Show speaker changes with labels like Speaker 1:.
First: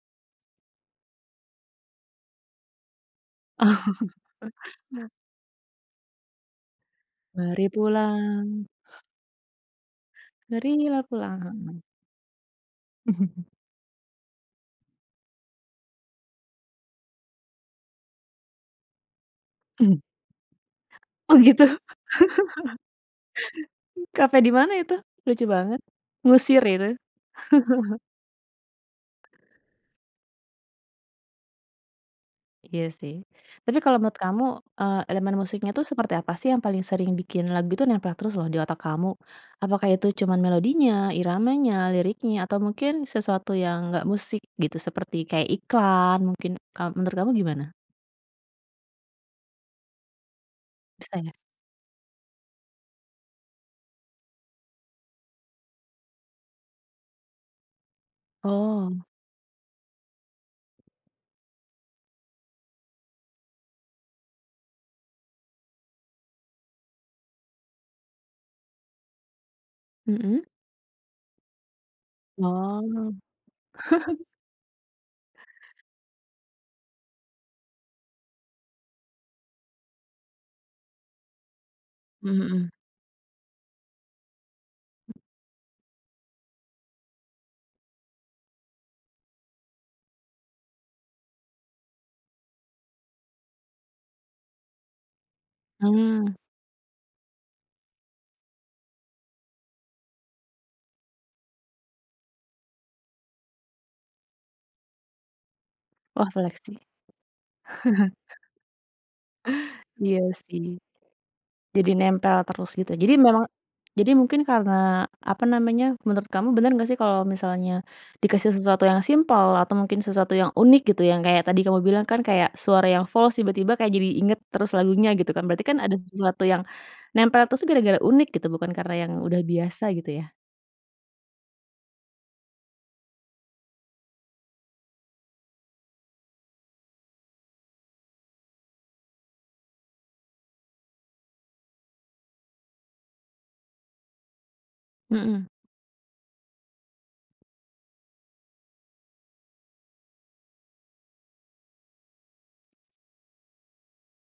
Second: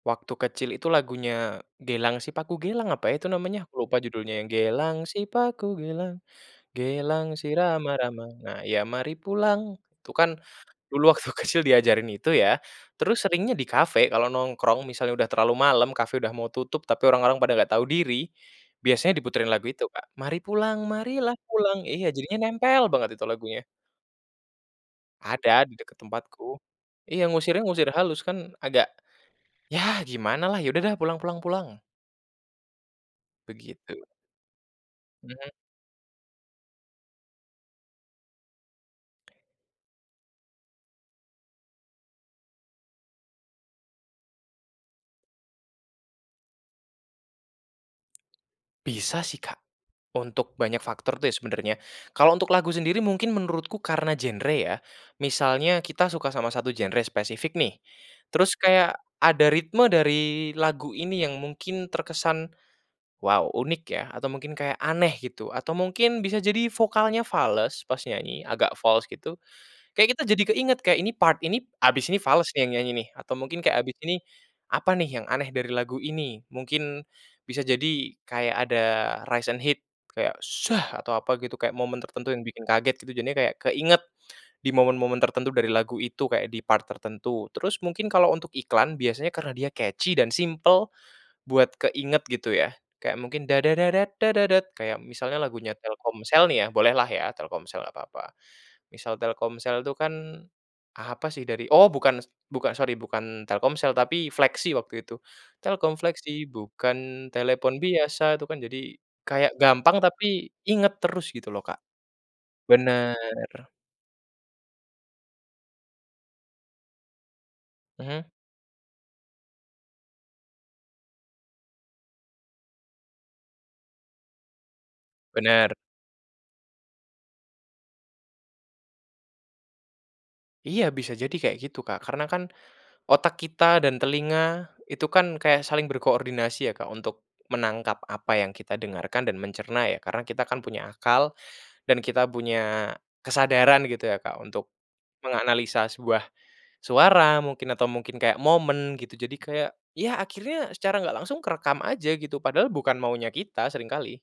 Speaker 1: Waktu kecil itu lagunya, Gelang Sipaku Gelang, apa ya itu namanya lupa judulnya, yang Gelang sipaku gelang, gelang si
Speaker 2: Mari
Speaker 1: rama-rama. Nah
Speaker 2: pulang.
Speaker 1: ya, Mari pulang tuh kan dulu
Speaker 2: Marilah
Speaker 1: waktu kecil
Speaker 2: pulang.
Speaker 1: diajarin itu ya. Terus seringnya di cafe kalau nongkrong misalnya udah terlalu malam, cafe udah mau tutup tapi orang-orang pada nggak tahu diri. Biasanya diputerin lagu itu,
Speaker 2: Mhm.
Speaker 1: Kak, Mari pulang, marilah
Speaker 2: Oh gitu.
Speaker 1: pulang. Iya, jadinya nempel banget itu lagunya.
Speaker 2: Cafe dimana itu? Lucu
Speaker 1: Ada di
Speaker 2: banget,
Speaker 1: dekat tempatku.
Speaker 2: ngusir itu.
Speaker 1: Iya ngusirnya ngusir halus kan agak ya gimanalah, ya udah deh pulang pulang pulang.
Speaker 2: Iya sih. Tapi kalau
Speaker 1: Begitu.
Speaker 2: menurut kamu, eee, elemen
Speaker 1: Mhm.
Speaker 2: musiknya tuh seperti apa sih yang paling sering bikin lagu itu nempel terus loh di otak kamu? Apakah itu cuman melodinya, iramanya, liriknya, atau mungkin sesuatu yang nggak musik gitu seperti, kayak iklan mungkin, mmm, menurut kamu gimana?
Speaker 1: Bisa sih, Kak, untuk banyak
Speaker 2: Bisa
Speaker 1: faktor tuh
Speaker 2: ya?
Speaker 1: ya sebenernya. Kalau untuk lagu sendiri mungkin menurutku karena genre ya. Misalnya kita suka sama satu genre spesifik nih, terus kayak
Speaker 2: Oh.
Speaker 1: ada ritme dari lagu ini yang mungkin terkesan, “Wow unik ya,” atau mungkin kayak aneh gitu. Atau mungkin bisa jadi vokalnya fales pas nyanyi, agak fals gitu. Kayak kita
Speaker 2: Mhm.
Speaker 1: jadi keinget, “Kayak ini part ini habis ini fales nih yang nyanyi nih,”
Speaker 2: Oh.
Speaker 1: atau mungkin kayak, "Habis ini, apa nih yang aneh dari lagu ini?” Mungkin bisa jadi kayak ada rise and hit kayak “shh” atau apa gitu, kayak momen
Speaker 2: Mmm,
Speaker 1: tertentu yang bikin
Speaker 2: mhm.
Speaker 1: kaget gitu. Jadinya kayak keinget di momen-momen
Speaker 2: Hmm.
Speaker 1: tertentu dari lagu itu, kayak di part tertentu. Terus mungkin kalau untuk iklan biasanya karena dia catchy dan simpel, buat keinget gitu ya. Kayak mungkin, Kaya misalnya lagunya
Speaker 2: Mmm.
Speaker 1: Telkomsel nih ya, bolehlah ya Telkomsel nggak papa. Misal Telkomsel tuh kan, apa sih dari oh, bukan s bukan sorry bukan Telkomsel tapi Flexi waktu itu. Telkom
Speaker 2: Wah
Speaker 1: Flexi,
Speaker 2: flexy.
Speaker 1: Bukan telepon biasa itu kan. Jadi kayak gampang
Speaker 2: Iya
Speaker 1: tapi
Speaker 2: sih
Speaker 1: inget terus gitu loh, Kak.
Speaker 2: jadi nempel terus gitu. Jadi
Speaker 1: Bener.
Speaker 2: memang jadi mungkin karena, apa namanya, menurut kamu bener nggak sih kalau misalnya
Speaker 1: Mhm.
Speaker 2: dikasih sesuatu yang simpel atau mungkin sesuatu yang unik gitu, yang kayak tadi kamu bilang kan kayak suara yang fals tiba-tiba kayak jadi inget terus lagunya gitu kan. Berarti
Speaker 1: Bener.
Speaker 2: kan ada sesuatu yang nempel terus tuh gara-gara unik gitu, bukan karena yang udah biasa gitu ya.
Speaker 1: Iya bisa jadi kayak gitu, Kak. Karena kan otak kita dan telinga itu kan kayak saling berkoordinasi ya, Kak, untuk menangkap apa yang kita dengarkan dan mencerna ya. Karena kita kan punya akal, dan kita punya kesadaran gitu ya, Kak, untuk
Speaker 2: Mhm.
Speaker 1: menganalisa sebuah suara mungkin atau mungkin kayak momen gitu. Jadi kayak, ya akhirnya secara nggak langsung terekam aja gitu, padahal bukan maunya kita sering kali.